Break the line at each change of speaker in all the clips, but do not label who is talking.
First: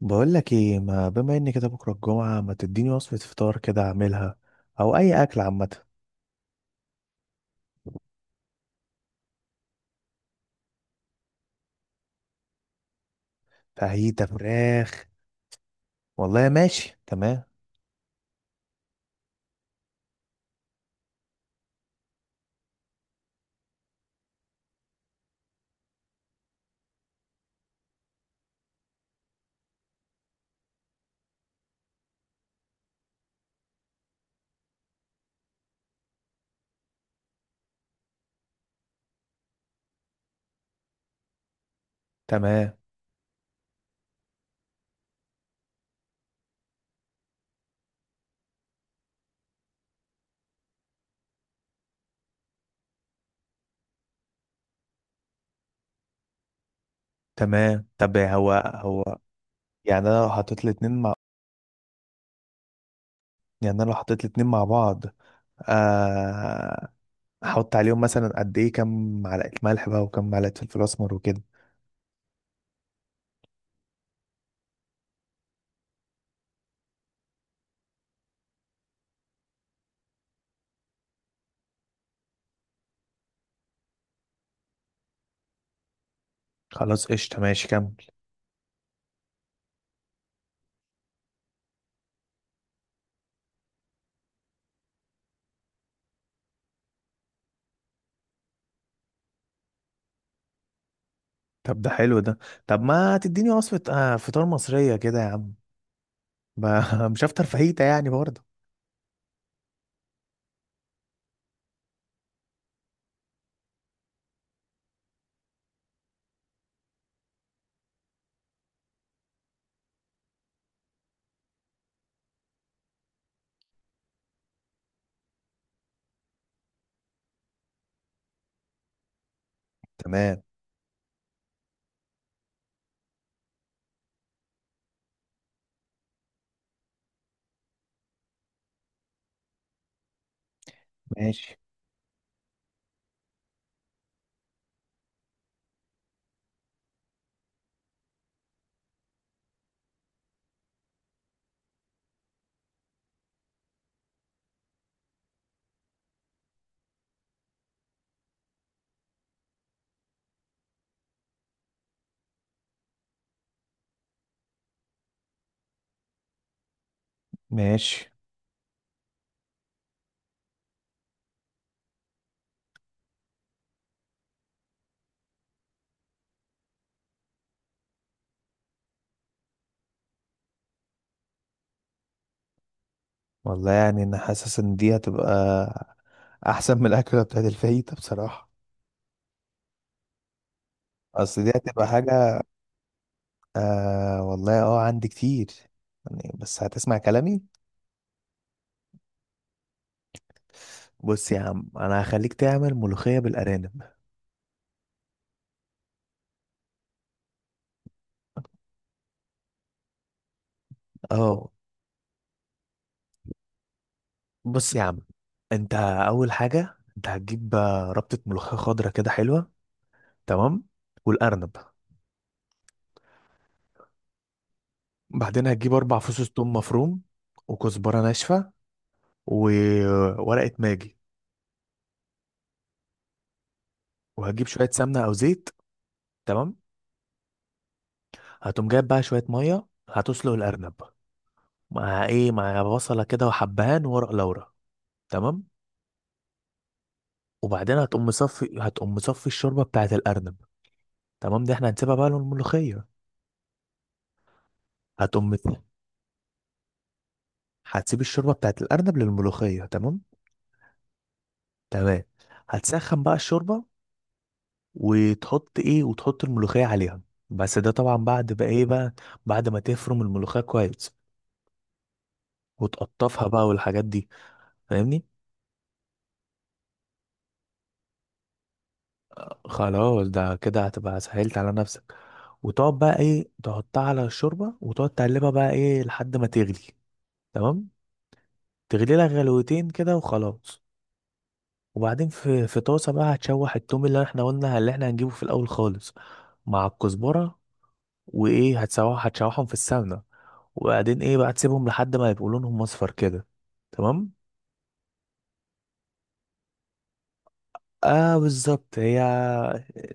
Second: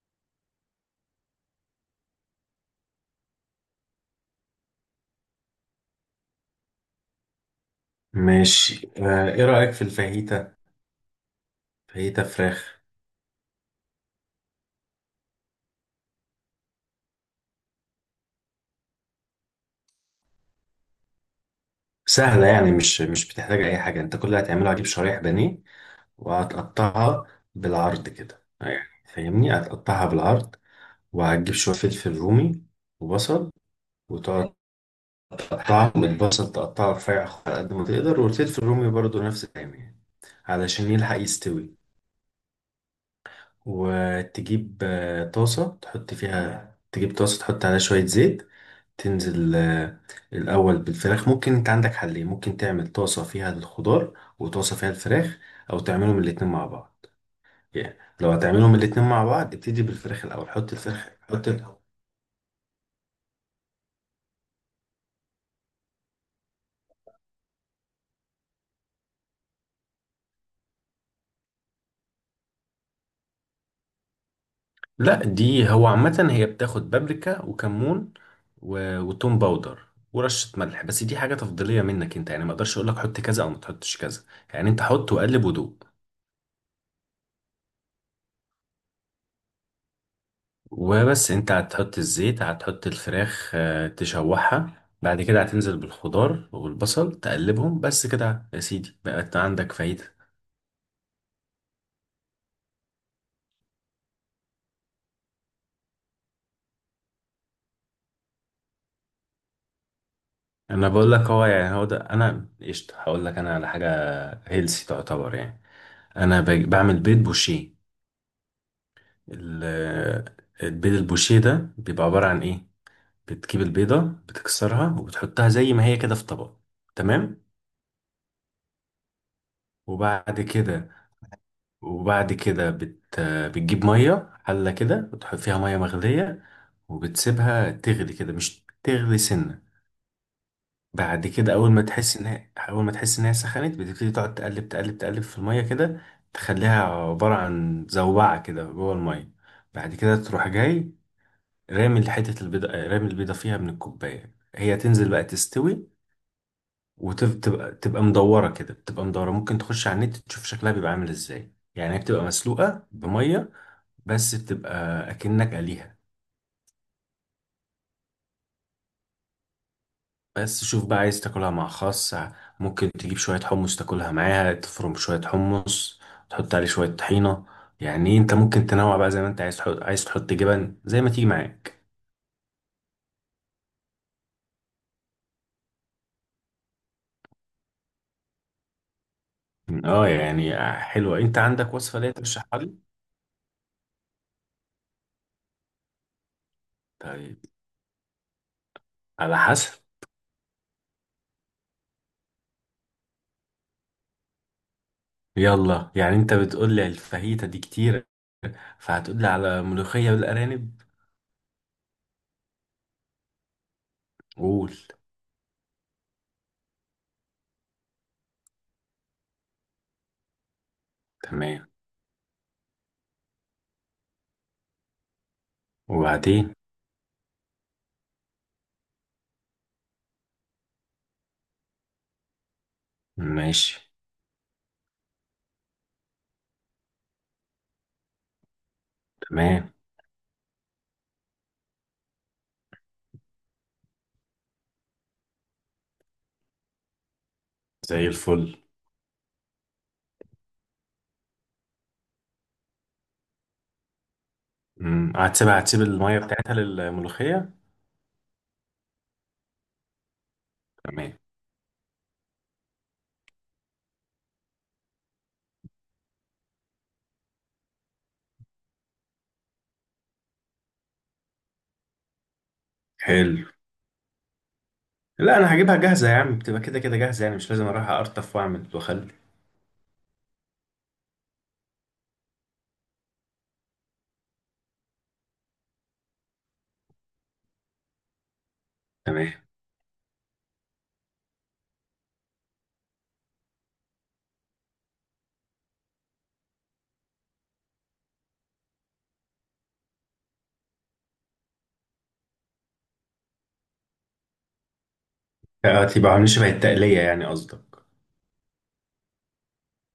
بقول لك ايه، ما بما ان كده بكره الجمعه ما تديني وصفه فطار كده اعملها او اي اكل عامه.
ماشي آه، ايه رأيك في الفاهيتا؟ فاهيتا فراخ.
فاهيتا فراخ. والله ماشي، تمام.
سهلة يعني مش بتحتاج اي حاجة. انت كل اللي هتعمله هتجيب شرايح بانيه وهتقطعها بالعرض كده، يعني فاهمني، هتقطعها بالعرض. وهتجيب شوية فلفل رومي وبصل، وتقعد تقطعهم. البصل تقطعه رفيع على قد ما تقدر، والفلفل الرومي برضو نفس الكلام، يعني علشان يلحق يستوي.
تمام،
وتجيب طاسة تحط فيها، تجيب طاسة تحط عليها شوية زيت، تنزل الأول بالفراخ. ممكن أنت عندك حلين، ممكن تعمل طاسة فيها الخضار وطاسة فيها الفراخ، أو تعملهم الاتنين مع بعض.
تمام.
يعني
طب
لو
هو
هتعملهم الاتنين
هو
مع بعض، ابتدي
يعني انا
بالفراخ
لو
الأول،
حطيت
حط
الاتنين
الفراخ،
مع يعني انا لو حطيت الاتنين مع بعض. آه، احط عليهم مثلا قد ايه، كام معلقه ملح بقى وكام معلقه فلفل اسمر وكده.
لا، دي هو عامة هي بتاخد بابريكا وكمون وتوم باودر ورشة ملح، بس دي حاجة تفضيلية منك انت، يعني ما اقدرش اقول لك حط كذا او ما تحطش كذا. يعني انت حط وقلب ودوق
خلاص قشطه، ماشي كمل.
وبس. انت هتحط الزيت، هتحط الفراخ تشوحها، بعد كده هتنزل بالخضار والبصل، تقلبهم بس كده يا سيدي، بقت عندك فايدة.
طب ده حلو ده. طب ما تديني وصفه فطار مصريه كده يا عم. مش هفطر فاهيتا يعني برضه.
انا بقول لك هو، يعني هو ده. انا قشطة هقول لك انا على حاجة هيلسي تعتبر يعني. انا بعمل بيض بوشيه. ال- البيض البوشيه ده بيبقى عبارة عن ايه؟ بتجيب البيضة، بتكسرها وبتحطها زي ما هي كده في طبق، تمام. وبعد
تمام.
كده بتجيب مية، حلة كده وتحط فيها مية مغلية، وبتسيبها تغلي كده، مش تغلي سنة. بعد كده
ماشي،
أول ما تحس إن هي سخنت، بتبتدي تقعد تقلب تقلب تقلب في المية كده، تخليها عبارة عن زوبعة كده جوه المية. بعد كده تروح جاي رامي حتة البيضة، رامي البيضة فيها من الكوباية، هي تنزل بقى تستوي وتبقى مدورة كده، بتبقى مدورة. ممكن تخش على النت تشوف شكلها بيبقى عامل إزاي، يعني هي بتبقى مسلوقة بمية، بس بتبقى اكنك قليها.
ماشي.
بس شوف بقى، عايز تاكلها مع خس، ممكن تجيب شوية حمص تاكلها معاها، تفرم شوية حمص، تحط عليه شوية طحينة. يعني انت ممكن تنوع بقى زي ما انت عايز تحط جبن، زي ما تيجي معاك.
والله يعني انا حاسس ان دي هتبقى احسن من الاكله بتاعت الفاهيتا بصراحه.
اه يعني حلوة. انت
اصل دي
عندك
هتبقى
وصفة ليا
حاجه.
ترشحها لي؟
آه والله اه، عندي كتير يعني، بس هتسمع
طيب،
كلامي.
على حسب.
بص يا عم، انا هخليك تعمل ملوخيه بالارانب.
يلا، يعني انت بتقول لي الفاهيتا دي كتير، فهتقول لي على ملوخية بالارانب.
اه.
قول.
بص يا عم، انت اول حاجه انت هتجيب ربطه ملوخيه خضراء كده حلوه. تمام. والارنب.
تمام.
بعدين هتجيب اربع فصوص ثوم
وبعدين.
مفروم وكزبره ناشفه وورقه ماجي.
ماشي.
وهتجيب شويه سمنه او زيت. تمام. هتقوم جايب بقى شويه ميه
تمام.
هتسلق الارنب. مع ايه؟ مع بصله كده وحبهان وورق لورا. تمام. وبعدين هتقوم
زي
مصفي
الفل.
هتقوم مصفي الشوربه بتاعه الارنب. تمام، دي احنا هنسيبها بقى للملوخيه. هتقوم
هتسيبها
مت-
هتسيب الميه بتاعتها للملوخيه.
هتسيب الشوربه بتاعه الارنب للملوخيه. تمام.
تمام.
تمام. هتسخن بقى الشوربه وتحط ايه، وتحط الملوخيه عليها. بس ده طبعا بعد بقى ايه بقى، بعد ما تفرم الملوخيه كويس وتقطفها
حلو.
بقى والحاجات دي، فاهمني؟
لا انا هجيبها جاهزه يا عم، بتبقى كده كده جاهزه، يعني مش لازم اروح ارطف واعمل واخلي.
خلاص، ده كده هتبقى سهلت على نفسك. وتقعد بقى ايه تحطها على الشوربة، وتقعد تقلبها بقى ايه لحد ما تغلي. تمام. تغلي لها
تمام.
غلوتين كده وخلاص. وبعدين في طاسة بقى هتشوح التوم اللي احنا قلنا اللي احنا هنجيبه في الاول خالص، مع الكزبرة. وايه، هتسوح هتشوحهم في السمنة. وبعدين ايه بقى، تسيبهم لحد ما يبقوا لونهم اصفر كده. تمام.
آه، تبقى عاملين شبه التقليه يعني قصدك.
اه بالظبط، هي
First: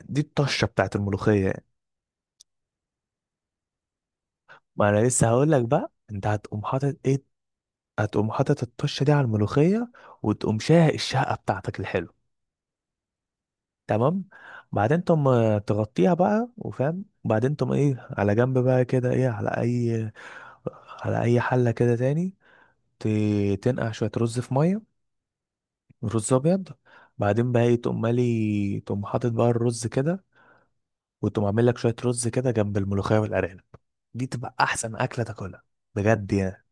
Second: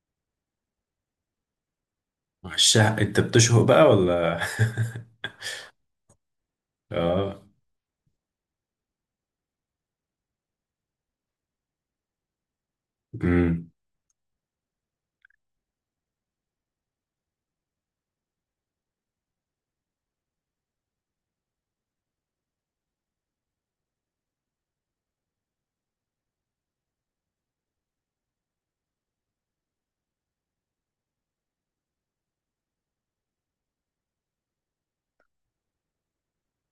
دي الطشة بتاعت الملوخية يعني.
وشها انت بتشهق بقى ولا؟
ما انا لسه هقول لك بقى، انت هتقوم حاطط ايه،
اه.
هتقوم حاطط الطشة دي على الملوخية. وتقوم شاهق الشهقة بتاعتك الحلو.
امم
تمام. بعدين تقوم تغطيها بقى وفاهم، وبعدين تقوم ايه على جنب بقى كده ايه، على اي، على اي حلة كده تاني تنقع شوية رز في مية، رز ابيض. بعدين بقى ايه، تقوم مالي تقوم حاطط بقى الرز كده، وتقوم عامل لك شوية رز كده جنب الملوخية والارانب. دي تبقى احسن اكلة تاكلها بجد يعني.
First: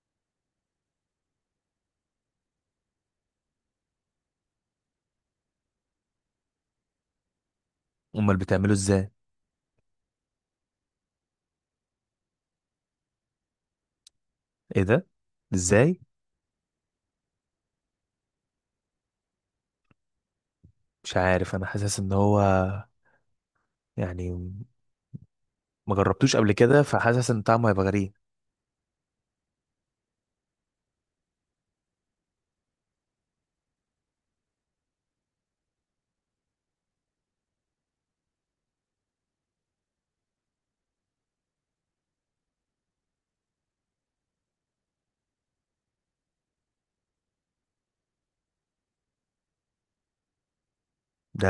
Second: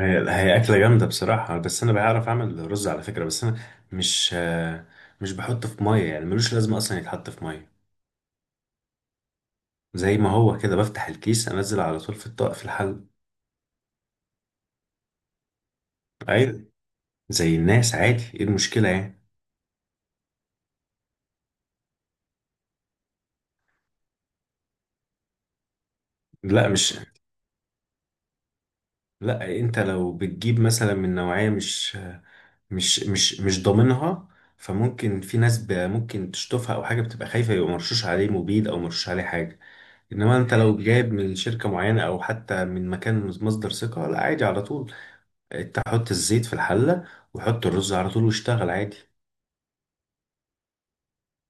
هي هي اكله جامده بصراحه، بس انا بعرف اعمل رز على فكره. بس انا مش آه، مش بحطه في ميه، يعني ملوش لازمه اصلا يتحط في ميه.
امال بتعمله ازاي؟
زي ما هو كده، بفتح الكيس انزل على طول في الطاق في الحل.
ايه ده؟ ازاي؟
ايوه، زي الناس عادي، ايه المشكله يعني؟
مش عارف، انا حاسس ان هو يعني ما جربتوش قبل
لا
كده،
مش
فحاسس ان طعمه هيبقى غريب.
لا، انت لو بتجيب مثلا من نوعية مش ضامنها، فممكن في ناس ممكن تشطفها او حاجة، بتبقى خايفة يبقى مرشوش عليه مبيد او مرشوش عليه حاجة. انما انت لو جايب من شركة معينة او حتى من مكان مصدر ثقة، لا عادي على طول. انت حط الزيت في الحلة، وحط الرز على طول، واشتغل عادي.
ده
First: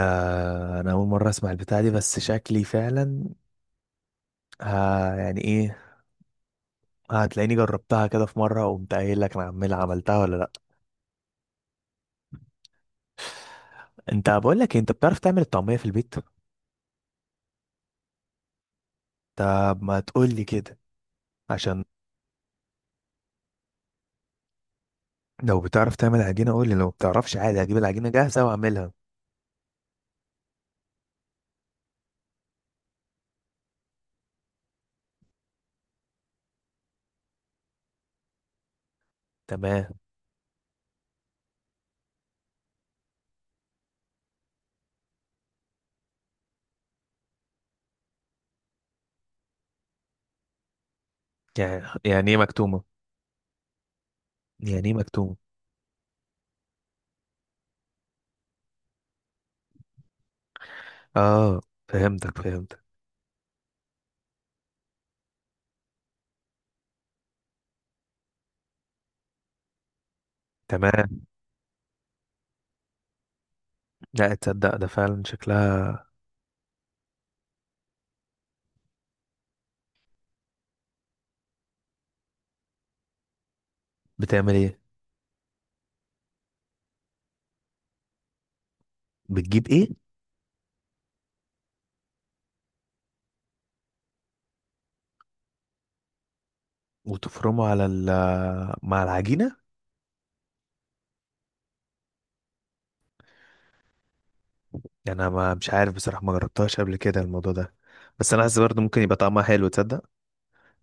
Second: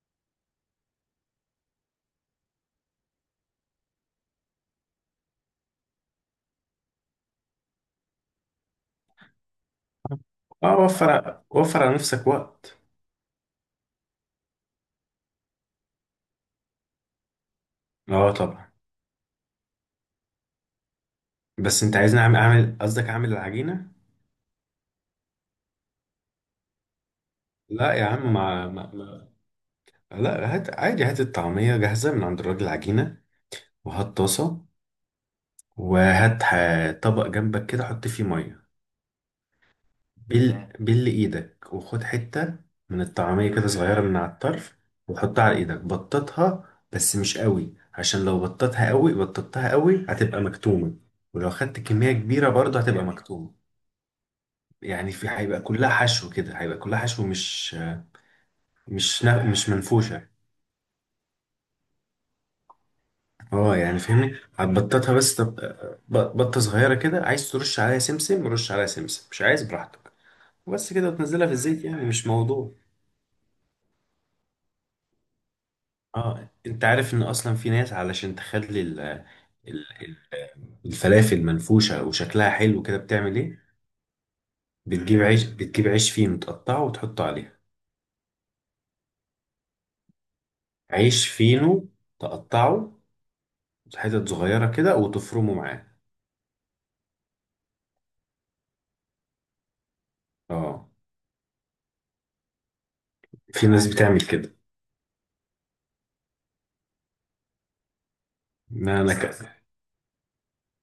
انا اول مره اسمع البتاع دي، بس شكلي فعلا ها يعني ايه، هتلاقيني جربتها كده في مره وقمت قايل لك انا عمال عملتها ولا لا.
اه، وفر وفر على نفسك وقت.
انت بقول لك إيه، انت بتعرف تعمل الطعميه في البيت؟
اه طبعا.
طب ما تقول لي كده،
بس
عشان
انت عايزني اعمل قصدك اعمل العجينة؟
لو بتعرف تعمل عجينه قول لي، لو ما بتعرفش عادي هجيب
لا يا
العجينه
عم
جاهزه
ما ما,
واعملها.
لا، هات عادي، هات الطعمية جاهزة من عند الراجل عجينة، وهات طاسة، طبق جنبك كده حط فيه مية.
تمام.
بل مم. بل ايدك وخد حتة من الطعمية كده صغيرة من على الطرف، وحطها على ايدك، بططها بس مش قوي، عشان لو بططها قوي بططتها قوي هتبقى مكتومة، ولو خدت
يعني
كمية
يعني ايه
كبيرة برضه
مكتومه
هتبقى مكتومة.
يعني ايه
يعني في
مكتومه
هيبقى كلها حشو كده، هيبقى كلها حشو، مش منفوشة.
اه، فهمتك.
اه يعني فهمني، هتبططها بس بطة صغيرة كده، عايز ترش عليها سمسم، رش عليها سمسم مش عايز براحتك، وبس كده،
تمام.
وتنزلها في الزيت يعني، مش موضوع.
لا تصدق، ده فعلا شكلها.
اه، انت عارف ان اصلا في ناس علشان تخلي ال- الفلافل منفوشة وشكلها حلو كده بتعمل ايه؟
بتعمل ايه؟
بتجيب عيش فينو تقطعه وتحطه عليها.
بتجيب ايه؟
عيش فينو تقطعه حتت صغيرة كده وتفرمه معاه.
وتفرمه على ال، مع العجينة.
اه، في ناس بتعمل كده.
يعني انا ما مش عارف بصراحة، ما جربتهاش قبل كده الموضوع ده، بس انا حاسس برضه
ما
ممكن
انا
يبقى
ك...
طعمها حلو، تصدق؟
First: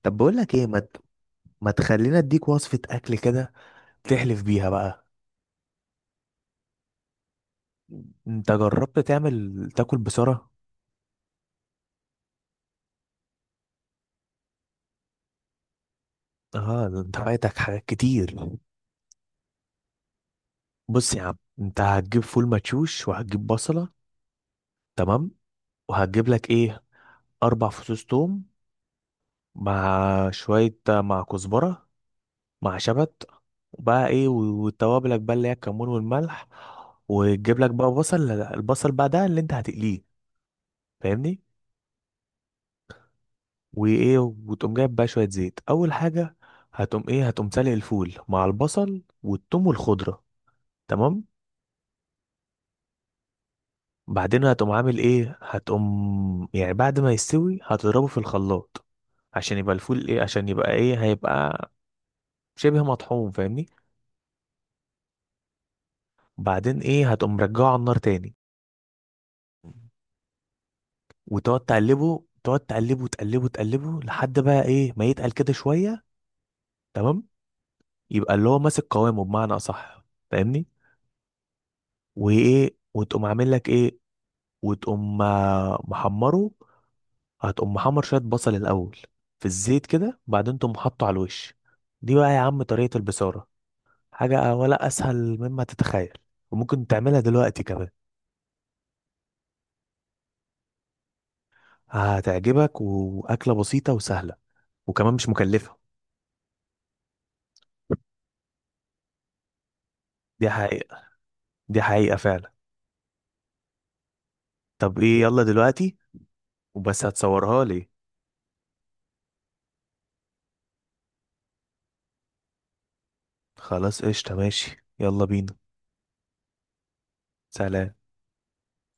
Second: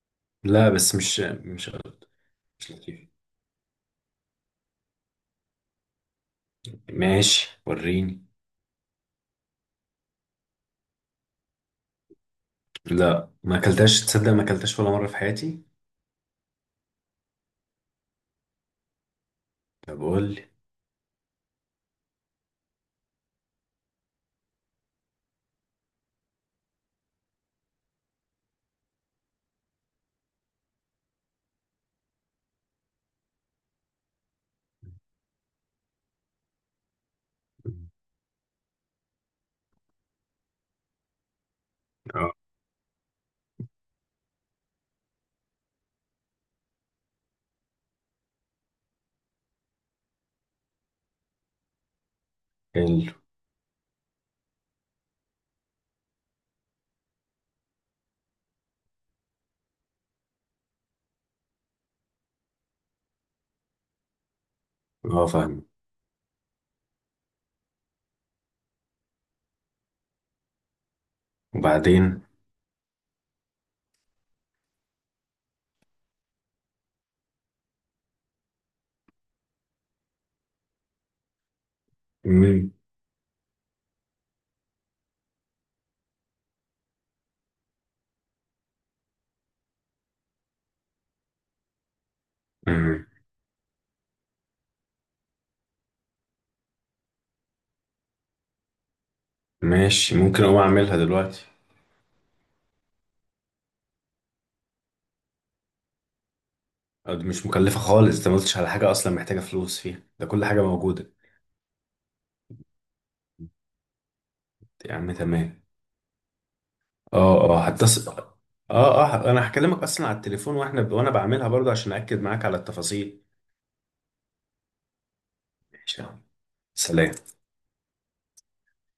طب بقول لك ايه
لا، بس مش مش
ما تخلينا اديك
مش
وصفة
لطيف.
اكل كده تحلف بيها بقى.
ماشي وريني.
انت جربت تعمل تاكل بسرعة؟
لا ما اكلتهاش تصدق، ما اكلتهاش ولا مرة في حياتي.
اه، ده انت فايتك حاجات كتير.
طب قول لي.
بص يا عم، انت هتجيب فول مدشوش، وهتجيب بصلة. تمام. وهتجيب لك ايه، اربع فصوص توم، مع شوية مع كزبرة، مع شبت، وبقى ايه وتوابلك بقى اللي هي الكمون والملح. وتجيب لك بقى بصل، البصل بقى ده اللي انت هتقليه، فاهمني؟
اه.
وايه، وتقوم جايب بقى شوية زيت اول حاجة. هتقوم ايه، هتقوم سالق الفول مع البصل والثوم والخضرة. تمام.
حلو.
بعدين هتقوم عامل ايه، هتقوم يعني بعد ما يستوي هتضربه في الخلاط، عشان يبقى الفول ايه، عشان يبقى ايه، هيبقى شبه مطحون، فاهمني؟
اه فاهم.
بعدين ايه، هتقوم رجعه على النار تاني وتقعد
وبعدين.
تقلبه، تقعد تقلبه تقلبه تقلبه لحد بقى ايه ما يتقل كده شويه. تمام. يبقى اللي هو ماسك قوامه بمعنى اصح، فاهمني؟
مم.
وايه، وتقوم عامل لك ايه، وتقوم محمره، هتقوم محمر شويه بصل الاول في الزيت كده، بعدين تقوم حاطه على الوش. دي بقى يا عم طريقه
مم.
البصاره، حاجه ولا اسهل مما تتخيل. وممكن تعملها دلوقتي كمان.
ماشي، ممكن اقوم اعملها دلوقتي.
هتعجبك، واكله بسيطه وسهله، وكمان مش مكلفه.
أه، دي مش مكلفة خالص، انت ما قلتش على حاجة اصلا محتاجة فلوس فيها، ده كل
دي
حاجة
حقيقه،
موجودة.
دي حقيقه فعلا.
يا
طب
عم
ايه، يلا
تمام.
دلوقتي. وبس
اه اه،
هتصورها لي.
هتصل. اه اه، انا هكلمك اصلا على التليفون وانا بعملها برضه عشان اكد معاك على التفاصيل.
خلاص قشطة، ماشي يلا بينا.
ماشي يا عم. سلام.
سلام.